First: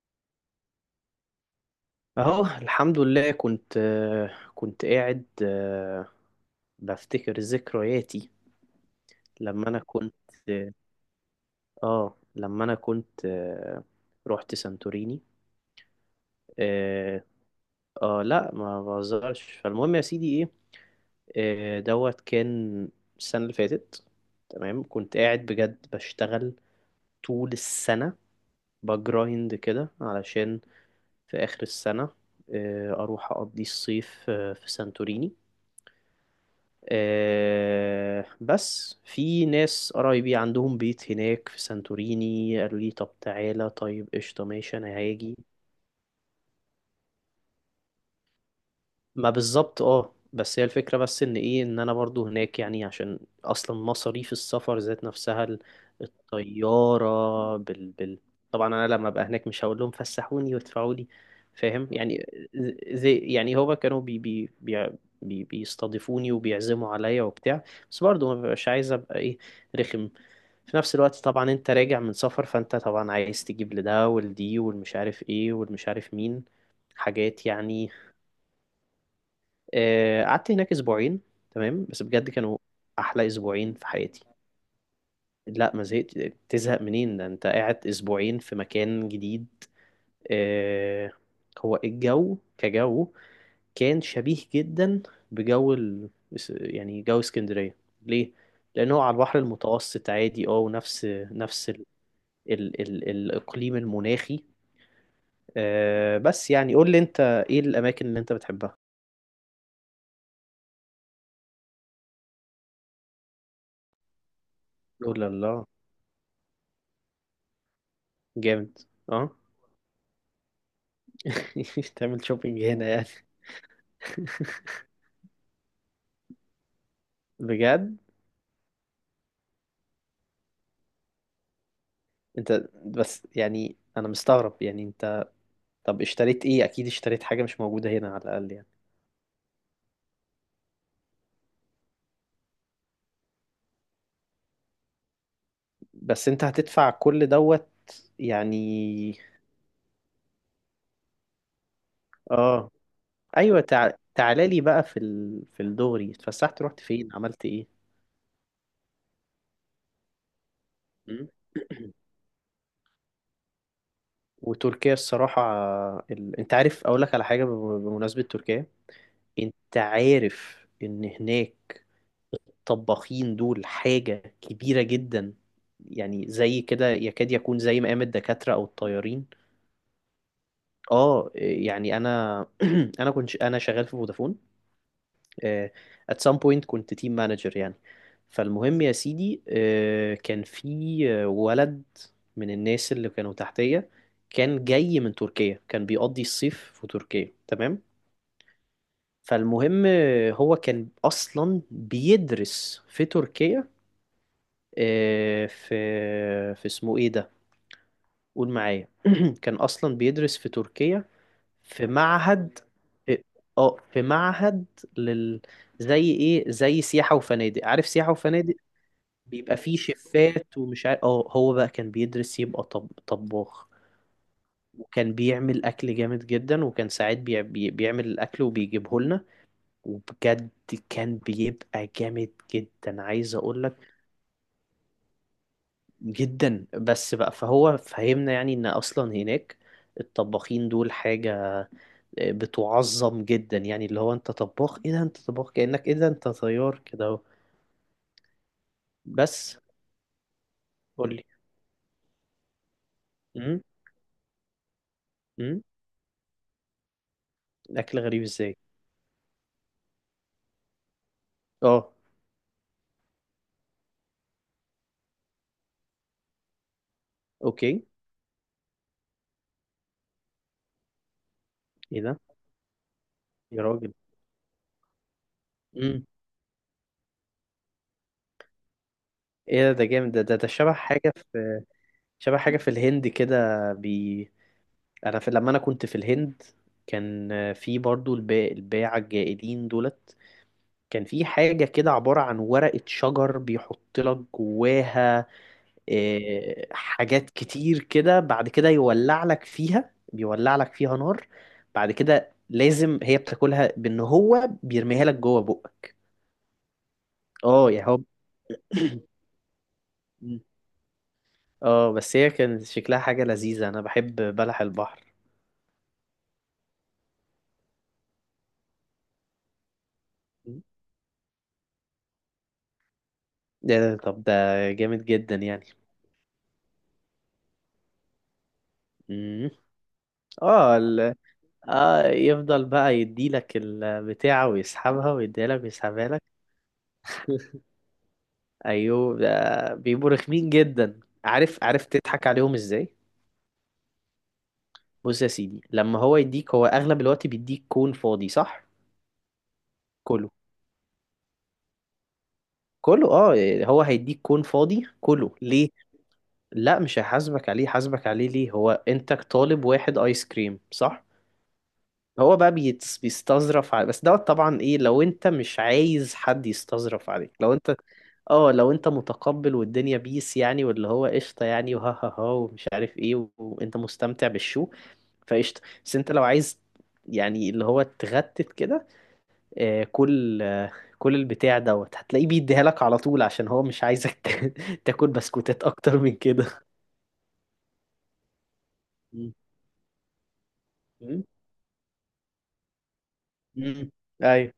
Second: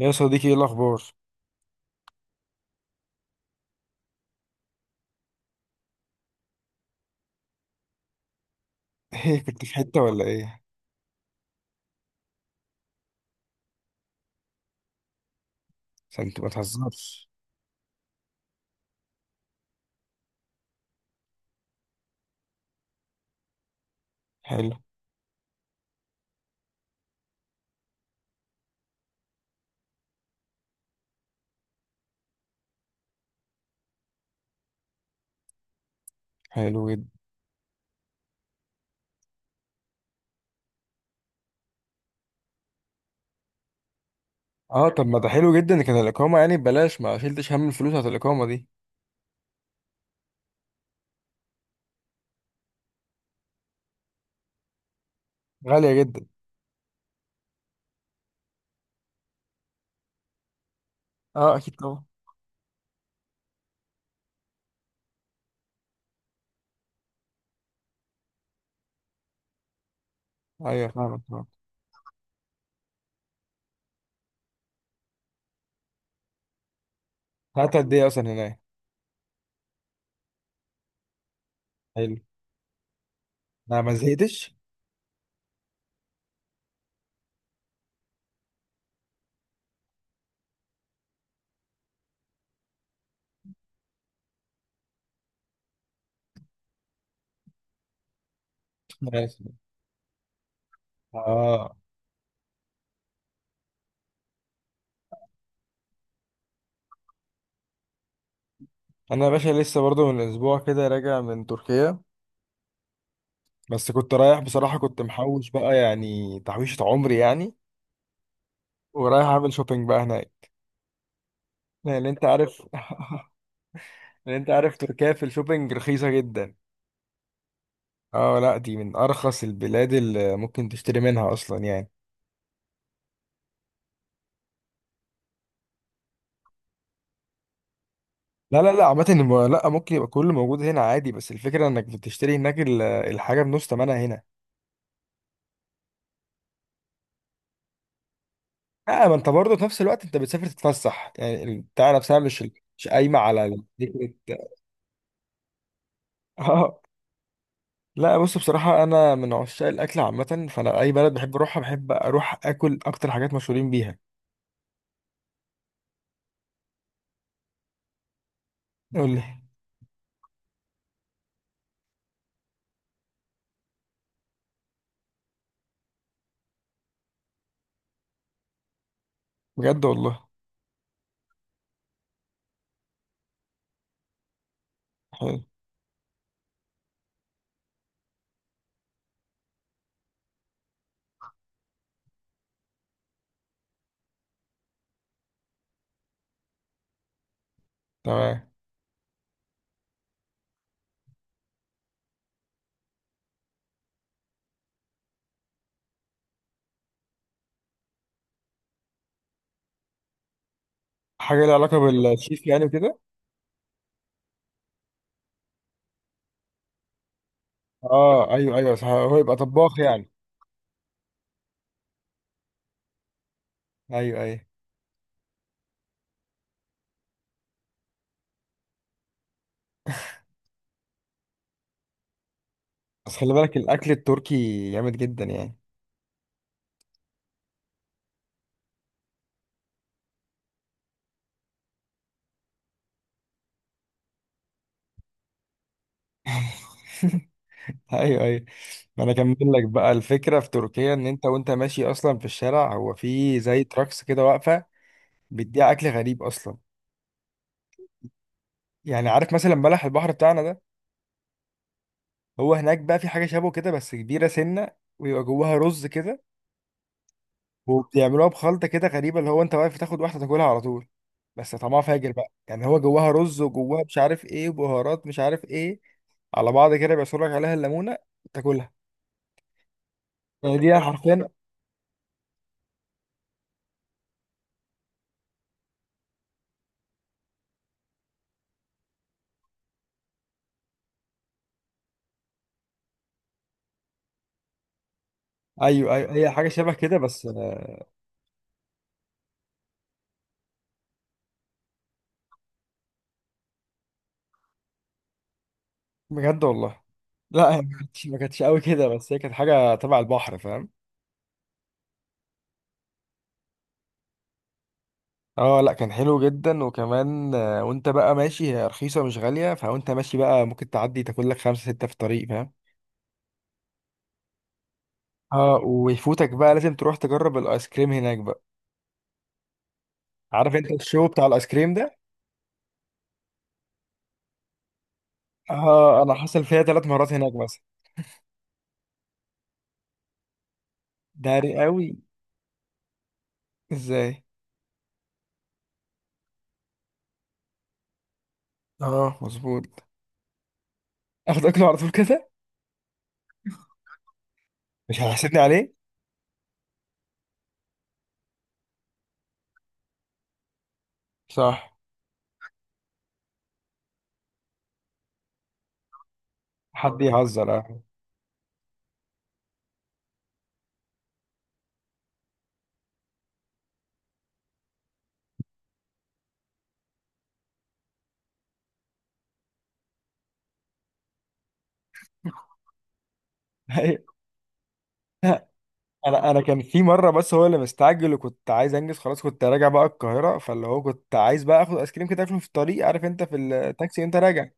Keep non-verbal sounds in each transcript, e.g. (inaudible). يا صديقي، ايه الاخبار؟ اهو الحمد لله. كنت كنت قاعد بفتكر ذكرياتي ايه، كنت لما في انا حته كنت ولا ايه؟ اه لما انا كنت آه، رحت سانتوريني. عشان انت ما اه. تهزرش. لا ما بهزرش. فالمهم يا سيدي ايه دوت كان السنة اللي فاتت. حلو. تمام. كنت قاعد بجد بشتغل طول السنة بجرايند كده علشان في آخر السنة أروح أقضي الصيف في سانتوريني. حلو جدا. بس في ناس قرايبي عندهم بيت هناك في سانتوريني قالوا لي طب تعالى. طيب قشطة ماشي اه، أنا طب ما ده هاجي. حلو جدا، كان الاقامه يعني ببلاش، ما شلتش هم الفلوس بتاعت الاقامه دي، ما بالظبط اه. بس هي الفكرة بس ان ايه ان انا برضو هناك يعني عشان اصلا مصاريف السفر ذات نفسها غاليه جدا. الطيارة طبعا انا لما ابقى هناك مش هقول لهم فسحوني وادفعوا لي. اه اكيد فاهم طبعا. يعني. زي يعني هو كانوا بي بي بي بي بيستضيفوني وبيعزموا عليا وبتاع. بس برضو ما ببقاش عايز ابقى ايه رخم. في ايوه، نفس الوقت فاهمك فاهمك. طبعا انت راجع من سفر فانت طبعا عايز تجيب لده ولدي والمش عارف ايه والمش عارف مين. حاجات قعدت يعني. قد ايه اصلا هناك؟ قعدت هناك اسبوعين. تمام بس حلو. بجد كانوا احلى اسبوعين انا في ما حياتي. زهقتش. لا ما زهقت. تزهق منين؟ ده انت قاعد اسبوعين في مكان جديد. آه، هو الجو كجو كان شبيه جدا بجو ال... يعني جو اسكندرية. ليه؟ لأنه هو على البحر ماشي. المتوسط عادي اه. ونفس نفس اه. ال... ال... ال... الإقليم المناخي. بس يعني قول لي انت ايه الأماكن اللي انت بتحبها. انا يا باشا لسه برضو من اسبوع كده راجع من تركيا، بس كنت رايح بصراحه، كنت قول محوش الله. بقى يعني تحويشه عمري يعني، جامد. ورايح اه. اعمل شوبينج بقى هناك. (laughs) لان انت تعمل عارف شوبينج هنا يعني؟ (laughs) لأن انت عارف تركيا في الشوبينج رخيصة جدا. بجد. اه لا، دي من ارخص البلاد اللي ممكن تشتري منها اصلا يعني. انت بس يعني انا مستغرب يعني انت. طب اشتريت ايه؟ اكيد اشتريت حاجة مش موجودة هنا على الاقل لا يعني. لا لا، عامة لا، ممكن يبقى كله موجود هنا عادي، بس الفكرة انك بتشتري هناك الحاجة بنص تمنها هنا. بس انت هتدفع كل دوت لا، ما يعني. انت برضه في نفس الوقت انت بتسافر تتفسح، يعني البتاع نفسها مش اه. مش قايمة على ايوه. تعالى فكرة. لي بقى في الدغري. (laughs) اتفسحت اه رحت فين عملت ايه؟ لا، بص بصراحة، أنا من عشاق الأكل عامة، فأنا أي بلد مم. بحب أروحها بحب (clears throat) أروح آكل أكتر حاجات مشهورين بيها. وتركيا الصراحة. انت عارف اقول لك على حاجة بمناسبة تركيا. قول لي. انت عارف ان هناك طباخين دول حاجة كبيرة جدا. يعني زي كده يكاد يكون زي مقام الدكاترة أو الطيارين. بجد والله. اه. يعني أنا (clears throat) أنا كنت شغال في فودافون. حلو. آه، at some point كنت تيم مانجر يعني. فالمهم يا سيدي كان في ولد من الناس اللي كانوا تحتية. كان جاي من تركيا. كان بيقضي الصيف في تركيا. تمام. تمام. فالمهم هو كان أصلا بيدرس في تركيا آه، في في اسمه ايه ده؟ قول معايا. (clears throat) كان اصلا بيدرس في تركيا حاجة لها علاقة في بالشيف معهد. يعني وكده. اه آه، في معهد لل زي ايه زي سياحة وفنادق. عارف سياحة اه وفنادق؟ ايوه ايوه صح، هو يبقى بيبقى فيه طباخ يعني. شيفات ومش عارف. اه هو بقى كان بيدرس يبقى طباخ. ايوه ايوه. وكان بيعمل اكل جامد جدا. وكان ساعات بيعمل الاكل وبيجيبه لنا. وبجد كان بيبقى جامد جدا بس خلي عايز بالك اقول لك. الاكل التركي جامد جدا يعني. جدا. بس بقى فهو فهمنا يعني ان اصلا هناك الطباخين دول حاجة بتعظم جدا. يعني اللي هو انت طباخ؟ ايه ده؟ انت طباخ كأنك ايه ده انت طيار كده اهو. (laughs) ايوه ايوه. ما انا اكمل بس لك بقى الفكره في تركيا، ان قولي. انت وانت ماشي اصلا في الشارع، هو في امم زي تراكس كده واقفه امم. بتبيع اكل غريب اصلا. اكل غريب ازاي؟ يعني عارف مثلا بلح البحر بتاعنا ده، اه. هو هناك بقى في حاجه شبه كده بس كبيره سنه، ويبقى جواها رز كده، اوكي. وبيعملوها بخلطة كده غريبة، اللي هو انت واقف تاخد واحدة تاكلها على طول. بس طعمها ايه فاجر ده بقى، يعني هو جواها رز يا وجواها راجل؟ مش عارف ايه وبهارات مش عارف ايه، امم. على بعض كده، بيعصر لك عليها الليمونة، تاكلها. ايه ده؟ ده جامد. ده ده ده يعني دي حرفيا. شبه حاجة في الهند كده. بي انا في لما انا كنت في الهند. كان في برضو الباعة الجائلين دولت. كان في حاجة كده عبارة عن ورقة شجر بيحط لك جواها ايوه ايوه، هي حاجة شبه كده، بس حاجات كتير كده. بعد كده يولع لك فيها بيولع لك فيها نار. بعد كده لازم هي بتاكلها بان هو بيرميها لك جوه بقك. بجد والله. لا، هي اه ما يا هو. كانتش ما كانتش قوي كده، بس هي (clears throat) كانت حاجة تبع البحر، فاهم؟ اه بس هي كان شكلها حاجة لذيذة. انا بحب بلح البحر. اه لا، كان حلو جدا. وكمان وانت بقى ماشي، هي رخيصة مش غالية، فوانت ماشي بقى ممكن تعدي تاكل لك خمسة ستة في الطريق، فاهم؟ ده طب ده جامد جدا اه. يعني. ويفوتك بقى لازم تروح تجرب الايس كريم هناك بقى. مم. عارف انت اه الشو بتاع الايس كريم ده؟ اه يفضل بقى يديلك البتاعة ويسحبها ويديلك اه، ويسحبها انا لك. حصل فيها ثلاث مرات هناك مثلا. ايوه. ده بيبقوا رخمين جدا. داري عارف؟ عارف قوي. تضحك عليهم ازاي؟ ازاي؟ بص يا سيدي. لما هو يديك هو اغلب الوقت بيديك كون فاضي صح؟ اه مظبوط. كله. اخد اكله على طول كده. كله اه. هو هيديك كون فاضي مش كله هيحاسبني ليه؟ عليه. لا مش هيحاسبك عليه. حاسبك عليه ليه؟ هو انت طالب واحد ايس كريم صح؟ صح. هو بقى بيستظرف على. بس دوت طبعا ايه لو انت مش عايز حد حد يستظرف عليك. لو يهزر، انت اه. اه لو انت متقبل والدنيا بيس يعني واللي هو قشطه يعني وها ها ها ومش عارف ايه وانت مستمتع بالشو. فقشطة. بس انت لو عايز يعني اللي هو تغتت كده آه، كل آه، كل البتاع دوت هتلاقيه بيديها لك على طول عشان هو (laughs) مش عايزك أيوة. (laughs) تاكل بسكوتات اكتر من انا كان كده. في مره، بس هو اللي مستعجل، وكنت عايز انجز خلاص، مم. كنت راجع بقى القاهره، فاللي هو كنت مم. عايز بقى اخد ايس كريم كده اكله في الطريق، عارف انت في مم. التاكسي انت راجع. ايوه.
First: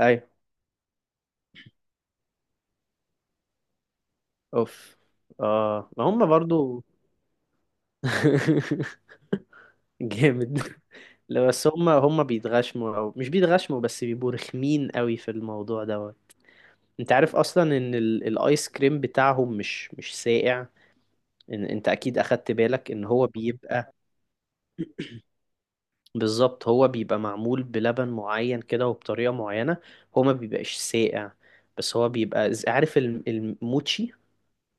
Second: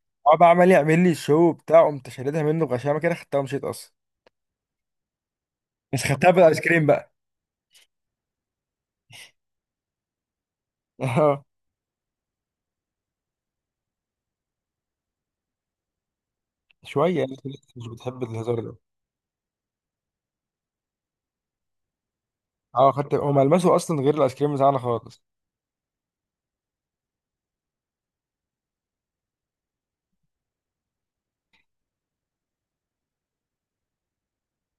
ايوه. هو بقى عمال يعمل لي الشو بتاعه، قمت شاردها منه بغشامه كده، خدتها ومشيت اصلا. اوف. اه بس ما هم خدتها بالايس برضو. كريم بقى. (laughs) جامد. اه. لا بس هم بيتغشموا او مش بيتغشموا. بس بيبقوا رخمين قوي في الموضوع دوت. (laughs) انت شويه عارف يعني. اصلا مش ان بتحب الايس الهزار. كريم بتاعهم مش ساقع. إن انت اكيد اخدت بالك اه ان خدت. هو هو ملمسه بيبقى. اصلا غير الايس كريم بتاعنا خالص. بالظبط هو بيبقى معمول بلبن معين كده وبطريقة معينة. هو ما بيبقاش ساقع بس هو بيبقى عارف الموتشي؟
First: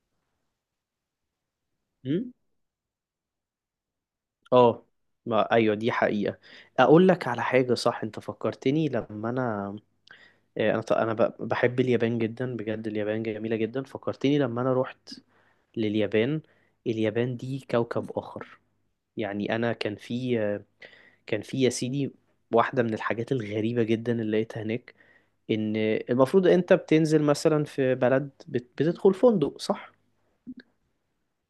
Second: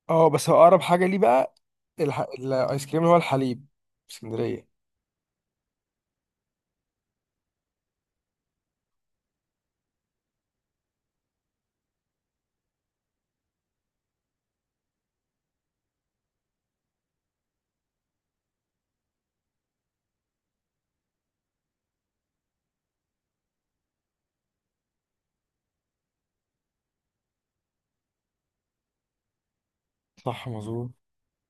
اه، بس هو اقرب حاجه ليه بقى مم؟ الايس كريم اللي هو الحليب في اسكندريه. اه ما ايوه دي حقيقة. اقول لك على حاجة صح. انت فكرتني لما انا بحب اليابان جدا. بجد اليابان جميلة جدا. فكرتني لما انا رحت لليابان. اليابان دي كوكب آخر. يعني انا كان في يا سيدي واحدة من الحاجات الغريبة جدا اللي لقيتها هناك. ان المفروض انت بتنزل مثلا في بلد بتدخل فندق صح؟ صح مظبوط.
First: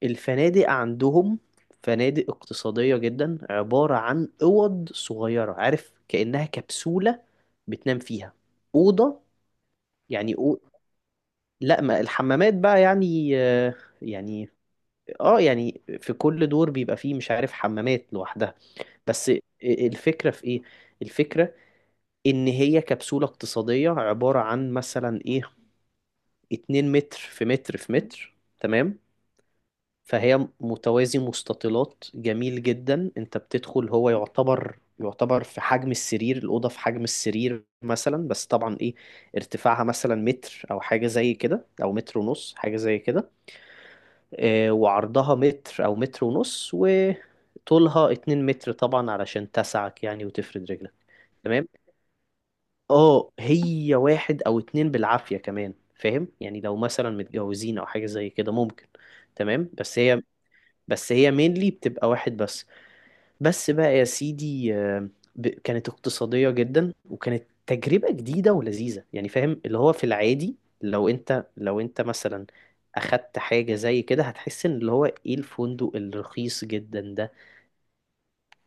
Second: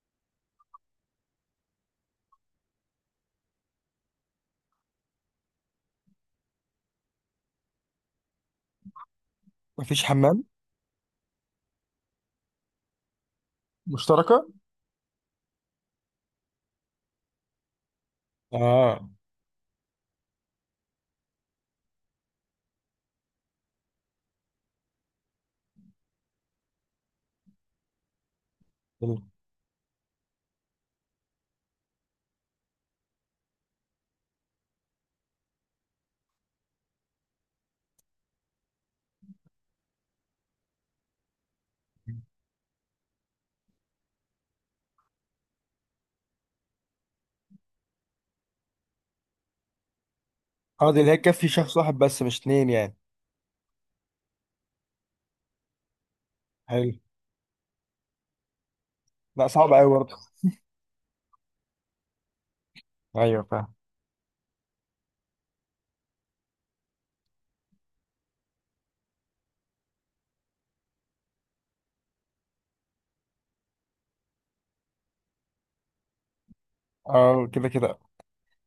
الفنادق عندهم فنادق اقتصادية جدا عبارة عن أوض صغيرة. عارف كأنها كبسولة بتنام فيها؟ أوضة مفيش يعني حمام. لا ما الحمامات بقى يعني مشتركة. يعني اه يعني في كل دور بيبقى فيه مش عارف حمامات لوحدها. اه. بس الفكرة في ايه؟ الفكرة ان هي كبسولة اقتصادية عبارة عن مثلا ايه 2 متر في متر في متر. تمام. حلو. فهي متوازي مستطيلات جميل جدا. انت بتدخل هو يعتبر في حجم السرير. الأوضة في حجم السرير مثلا بس طبعا ايه ارتفاعها مثلا متر او حاجة زي كده او متر ونص حاجة زي كده. اه وعرضها متر او متر ونص وطولها 2 متر طبعا علشان تسعك يعني وتفرد اه، رجلك. دي اللي هي تكفي تمام. شخص واحد بس مش اتنين يعني. اه هي واحد او اتنين بالعافية كمان. فاهم يعني؟ لو حلو. مثلا متجوزين او حاجة زي كده ممكن. لا، تمام. صعب قوي بس برضه. هي بس هي مينلي بتبقى واحد بس. ايوه بس فاهم. بقى يا سيدي كانت اقتصادية جدا وكانت تجربة جديدة ولذيذة يعني. فاهم اللي هو في العادي لو انت مثلا اخدت حاجة زي كده هتحس ان اللي هو ايه الفندق الرخيص جدا ده. اه كده كده.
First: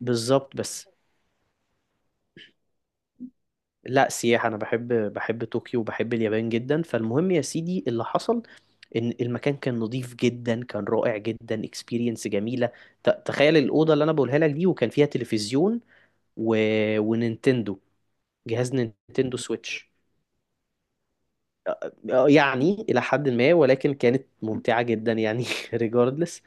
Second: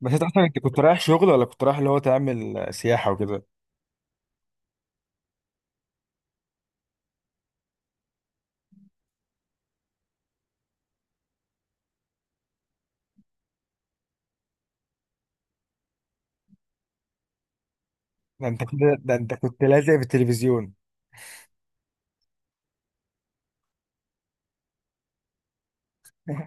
بس انت اصلا انت كنت بس. رايح شغل، ولا كنت رايح اللي هو تعمل سياحه وكده؟ لا سياحة. أنا بحب طوكيو وبحب اليابان جدا. فالمهم يا سيدي اللي حصل إن المكان كان نظيف جدا. كان رائع جدا. اكسبيرينس جميلة. تخيل الأوضة اللي أنا بقولها لك دي. وكان فيها تلفزيون و... ونينتندو. ده انت جهاز كده، ده انت نينتندو كنت سويتش لازق في التلفزيون. يعني إلى حد ما. ولكن كانت ممتعة جدا يعني. (laughs) ريجاردلس.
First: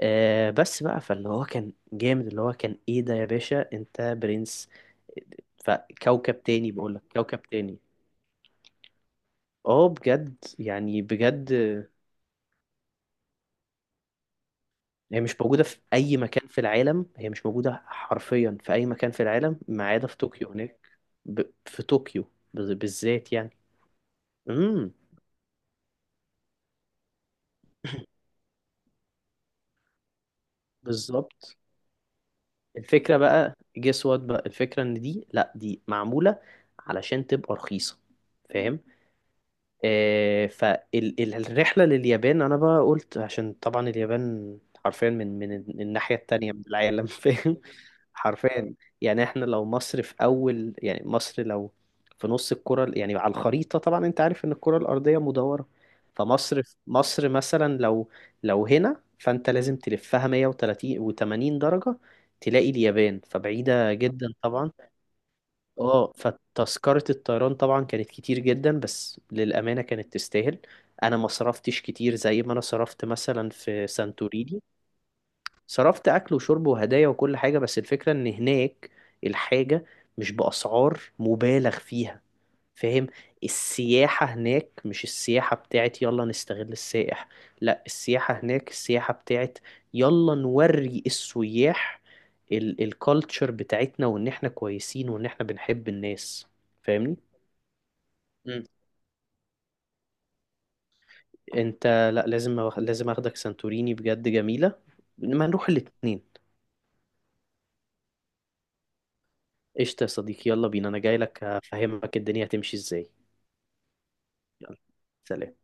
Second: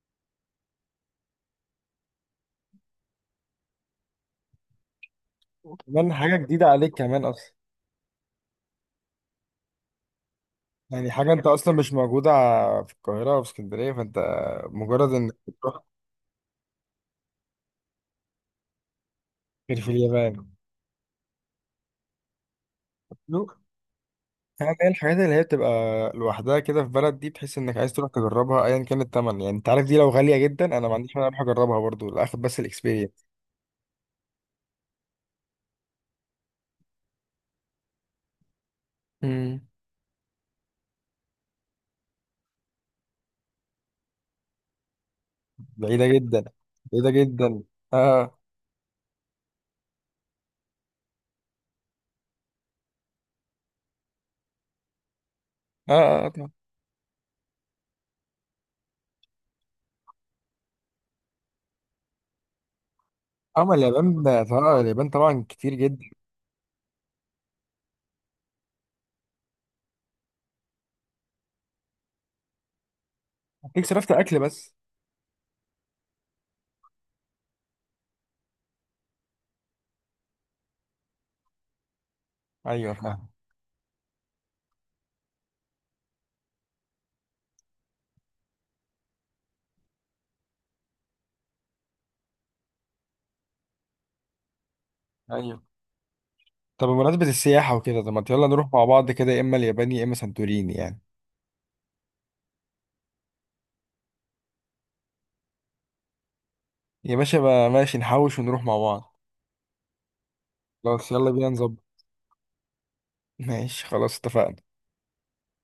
بس بقى فاللي هو كان جامد. اللي هو كان إيه ده يا باشا أنت برنس. كمان حاجه فكوكب جديده تاني عليك بقول لك. كمان كوكب اصلا. تاني. اه بجد يعني. يعني حاجة انت بجد. اصلا مش موجودة في القاهرة او في اسكندرية، فانت مجرد هي انك مش موجودة في بتروح. أي مكان في العالم. هي مش موجودة حرفيا في أي مكان في العالم غير ما في عدا في اليابان. طوكيو هناك. في طوكيو بالذات لو يعني. حاجة، هي امم. الحاجات اللي هي بتبقى لوحدها كده في بلد، دي بتحس انك عايز تروح تجربها ايا كان التمن، يعني انت عارف دي لو غالية جدا انا ما عنديش مانع اروح بالظبط. اجربها برضو لاخد بس الفكرة الاكسبيرينس. بقى جس وات. بقى الفكرة إن دي لأ دي معمولة علشان تبقى رخيصة. فاهم؟ امم. فالرحلة لليابان أنا بقى قلت عشان طبعا اليابان حرفيا من بعيدة الناحية جدا. التانية من العالم. (laughs) بعيدة فاهم؟ جدا. اه حرفيا. يعني احنا لو مصر في أول يعني مصر لو في نص الكرة يعني على الخريطة. طبعا أنت عارف إن الكرة الأرضية مدورة. اه اه آه، طبعا. فمصر مثلا لو هنا فأنت لازم تلفها 130 و80 درجة تلاقي اليابان. اما فبعيدة اليابان جدا طبعا. طبعا، اليابان طبعا كتير جدا. اه فتذكرة الطيران طبعا كانت كتير جدا. بس للأمانة كانت تستاهل. أنا ما صرفتش كتير زي ما أنا صرفت مثلا هتلاقيك في صرفت اكل سانتوريني. بس. صرفت أكل وشرب وهدايا وكل حاجة. بس الفكرة إن هناك الحاجة مش بأسعار مبالغ فيها. ايوه فاهم؟ فاهم. السياحة هناك مش السياحة بتاعت يلا نستغل السائح. لا السياحة هناك السياحة بتاعت يلا نوري السياح الكالتشر بتاعتنا وان احنا كويسين وان احنا ايوه. بنحب الناس. طب فاهمني؟ بمناسبة السياحة وكده، طب ما يلا مم. نروح مع بعض كده، يا اما اليابان يا اما سانتوريني يعني. انت لا لازم اخدك سانتوريني بجد جميلة. ما نروح الاتنين. يا باشا بقى ماشي، نحوش ونروح مع بعض. قشطة يا صديقي يلا بينا. انا خلاص جاي يلا لك بينا نظبط. افهمك الدنيا هتمشي ازاي. ماشي خلاص اتفقنا. يلا. سلام.